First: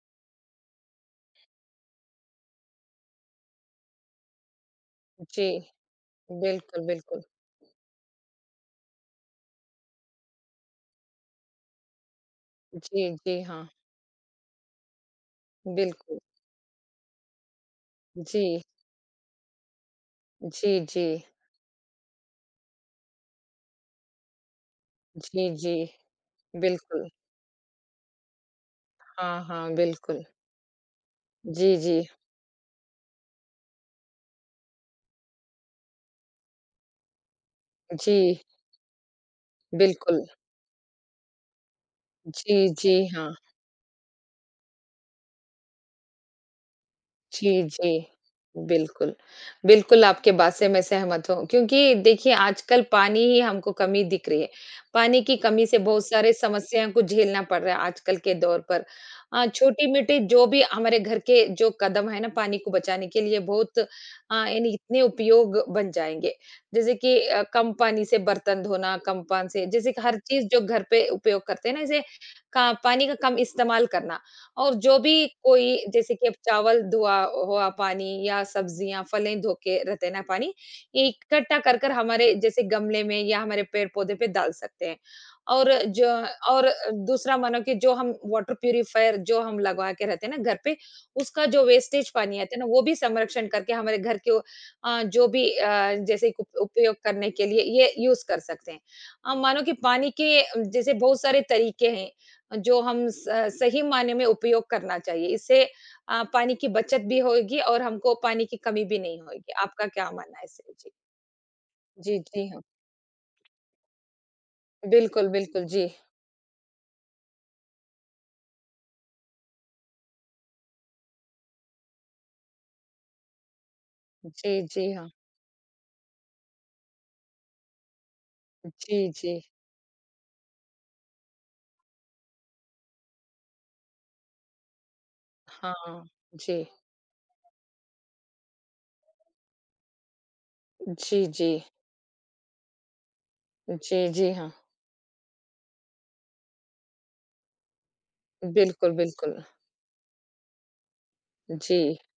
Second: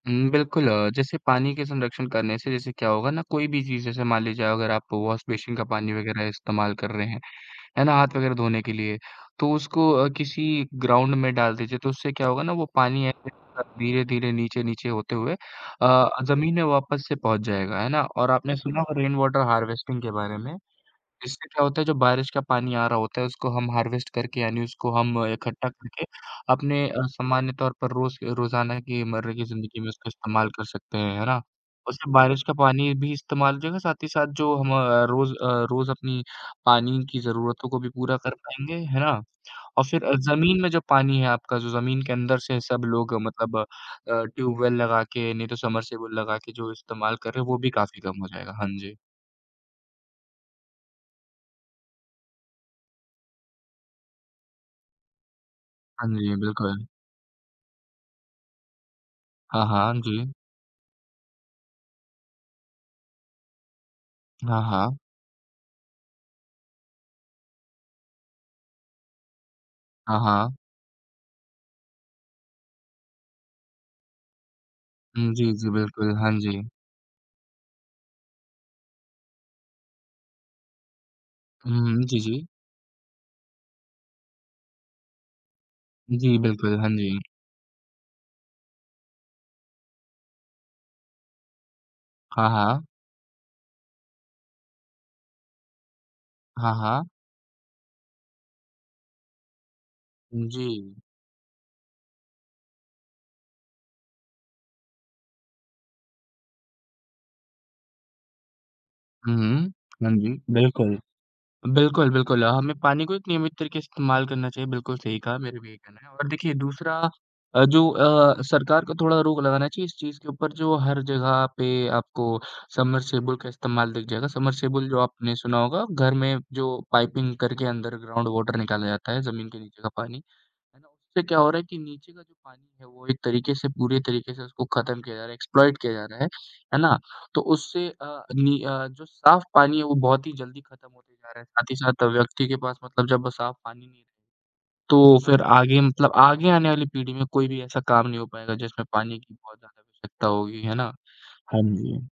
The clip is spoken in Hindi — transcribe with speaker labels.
Speaker 1: हुँ, हुँ, बिल्कुल अ, जैसे पानी के संरक्षण करने से जैसे क्या होगा ना, कोई भी चीज़ जैसे मान लीजिए अगर आप वॉश
Speaker 2: जी।
Speaker 1: बेसिन का पानी वगैरह इस्तेमाल
Speaker 2: बिल्कुल,
Speaker 1: कर रहे हैं,
Speaker 2: बिल्कुल।
Speaker 1: है ना? हाथ वगैरह धोने के लिए, तो उसको अ, किसी ग्राउंड में डाल दीजिए। तो उससे क्या होगा ना वो पानी
Speaker 2: जी, जी हाँ।
Speaker 1: [unintelligible] धीरे-धीरे नीचे-नीचे होते हुए अ,
Speaker 2: बिल्कुल।
Speaker 1: ज़मीन में वापस से पहुँच जाएगा, है ना? और आपने
Speaker 2: जी।
Speaker 1: सुना होगा रेन वाटर हार्वेस्टिंग के बारे में,
Speaker 2: जी, जी।
Speaker 1: इससे क्या होता है जो बारिश का पानी आ रहा होता है, उसको हम हार्वेस्ट करके यानी उसको हम
Speaker 2: जी,
Speaker 1: इकट्ठा
Speaker 2: जी।
Speaker 1: करके अपने अ,
Speaker 2: बिल्कुल।
Speaker 1: सामान्य तौर पर रोज़ रोज़ाना की मर्रे
Speaker 2: हाँ,
Speaker 1: की
Speaker 2: हाँ,
Speaker 1: ज़िंदगी में उसका
Speaker 2: बिल्कुल।
Speaker 1: इस्तेमाल कर सकते हैं, है ना?
Speaker 2: जी,
Speaker 1: उससे
Speaker 2: जी।
Speaker 1: बारिश का पानी भी इस्तेमाल हो जाएगा, साथ ही साथ जो हम अ, रोज़ अ, रोज़ अपनी पानी की ज़रूरतों को भी पूरा कर
Speaker 2: जी।
Speaker 1: पाएँगे, है ना? और फिर
Speaker 2: बिल्कुल।
Speaker 1: ज़मीन में जो पानी है आपका जो ज़मीन के अंदर से
Speaker 2: जी,
Speaker 1: सब
Speaker 2: जी
Speaker 1: लोग
Speaker 2: हाँ।
Speaker 1: मतलब अ, ट्यूबवेल लगा के, नहीं तो समर्सिबल लगा के जो इस्तेमाल कर रहे हैं, वो
Speaker 2: जी,
Speaker 1: भी
Speaker 2: जी
Speaker 1: काफ़ी कम हो जाएगा। हाँ जी।
Speaker 2: बिल्कुल। बिल्कुल, आपकी बात से मैं सहमत हूँ क्योंकि देखिए आजकल पानी ही हमको कमी दिख रही है। पानी की कमी से बहुत
Speaker 1: हाँ
Speaker 2: सारें
Speaker 1: जी, बिल्कुल।
Speaker 2: समस्याओं को झेलना पड़ रहा है आजकल के दौर पर अ,
Speaker 1: हाँ, हाँ
Speaker 2: छोटी-मोटी
Speaker 1: जी।
Speaker 2: जो भी हमारे घर के जो कदम है ना पानी को बचाने के लिए बहुत अ,
Speaker 1: हाँ,
Speaker 2: यानी
Speaker 1: हाँ।
Speaker 2: इतने उपयोग बन जाएँगे। जैसे कि अ, कम पानी से बर्तन धोना, कम पान से जैसे कि हर
Speaker 1: हाँ,
Speaker 2: चीज़
Speaker 1: हाँ।
Speaker 2: जो घर पे उपयोग करते हैं ना, जैसे का पानी का कम इस्तेमाल करना और जो भी
Speaker 1: हुँ, जी, जी,
Speaker 2: कोई
Speaker 1: बिल्कुल,
Speaker 2: जैसे कि
Speaker 1: हाँ
Speaker 2: अब
Speaker 1: जी।
Speaker 2: चावल धुआ हुआ पानी या सब्जियाँ, फलें धो के रहते हैं ना पानी, इकट्ठा कर-कर
Speaker 1: हुँ, जी,
Speaker 2: हमारे
Speaker 1: जी।
Speaker 2: जैसे गमले में या हमारे पेड़-पौधे पे डाल सकते हैं। और जो
Speaker 1: जी,
Speaker 2: और
Speaker 1: बिल्कुल, हाँ जी।
Speaker 2: दूसरा मानो कि जो हम वॉटर प्यूरीफायर जो हम लगवा के रहते हैं ना घर पे, उसका जो वेस्टेज पानी
Speaker 1: हाँ,
Speaker 2: आता है ना वो
Speaker 1: हाँ।
Speaker 2: भी संरक्षण करके हमारे घर के अ, जो भी अ, जैसे क
Speaker 1: हाँ,
Speaker 2: उपयोग
Speaker 1: हाँ।
Speaker 2: करने के लिए ये यूज़ कर सकते हैं। अ, मानो कि पानी के
Speaker 1: जी।
Speaker 2: जैसे बहुत सारे तरीके हैं अ, जो हम स सही मायने में उपयोग करना चाहिए, इससे अ, पानी की बचत भी होएगी और हमको पानी की कमी भी नहीं
Speaker 1: हुँ,
Speaker 2: होएगी।
Speaker 1: हुँ,
Speaker 2: आपका क्या
Speaker 1: हाँ जी,
Speaker 2: मानना है इसमे जी?
Speaker 1: बिल्कुल। बिल्कुल,
Speaker 2: जी,
Speaker 1: बिल्कुल
Speaker 2: जी, हाँ।
Speaker 1: हमें पानी को एक नियमित तरीके से इस्तेमाल करना चाहिए, बिल्कुल सही
Speaker 2: बिल्कुल,
Speaker 1: कहा, मेरा
Speaker 2: बिल्कुल,
Speaker 1: भी यही
Speaker 2: जी।
Speaker 1: कहना है और देखिए दूसरा अ, जो अ, सरकार को थोड़ा रोक लगाना चाहिए इस चीज़ के ऊपर जो हर जगह पे आपको समर्सिबल का इस्तेमाल दिख जाएगा।
Speaker 2: जी,
Speaker 1: समर्सिबल
Speaker 2: जी
Speaker 1: जो
Speaker 2: हाँ।
Speaker 1: आपने सुना होगा, घर में जो पाइपिंग करके अंडर ग्राउंड वॉटर निकाला
Speaker 2: जी,
Speaker 1: जाता है
Speaker 2: जी।
Speaker 1: ज़मीन के नीचे का पानी। है ना? उससे क्या हो रहा है कि नीचे का जो पानी है वो एक तरीके से पूरे तरीके से उसको खत्म किया जा रहा है, एक्सप्लॉइट किया
Speaker 2: हाँ
Speaker 1: जा रहा है,
Speaker 2: जी।
Speaker 1: है ना? तो उससे अ, नी अ, जो साफ पानी है वो बहुत ही जल्दी खत्म होते
Speaker 2: जी,
Speaker 1: जा रहा है,
Speaker 2: जी।
Speaker 1: साथ ही साथ व्यक्ति के पास मतलब जब साफ पानी नहीं रहेगा,
Speaker 2: जी, जी हाँ।
Speaker 1: तो फिर आगे मतलब आगे आने वाली पीढ़ी में कोई भी ऐसा काम नहीं हो पाएगा जिसमें
Speaker 2: बिल्कुल,
Speaker 1: पानी की
Speaker 2: बिल्कुल।
Speaker 1: बहुत ज़्यादा आवश्यकता होगी, है ना? हाँ जी।
Speaker 2: जी।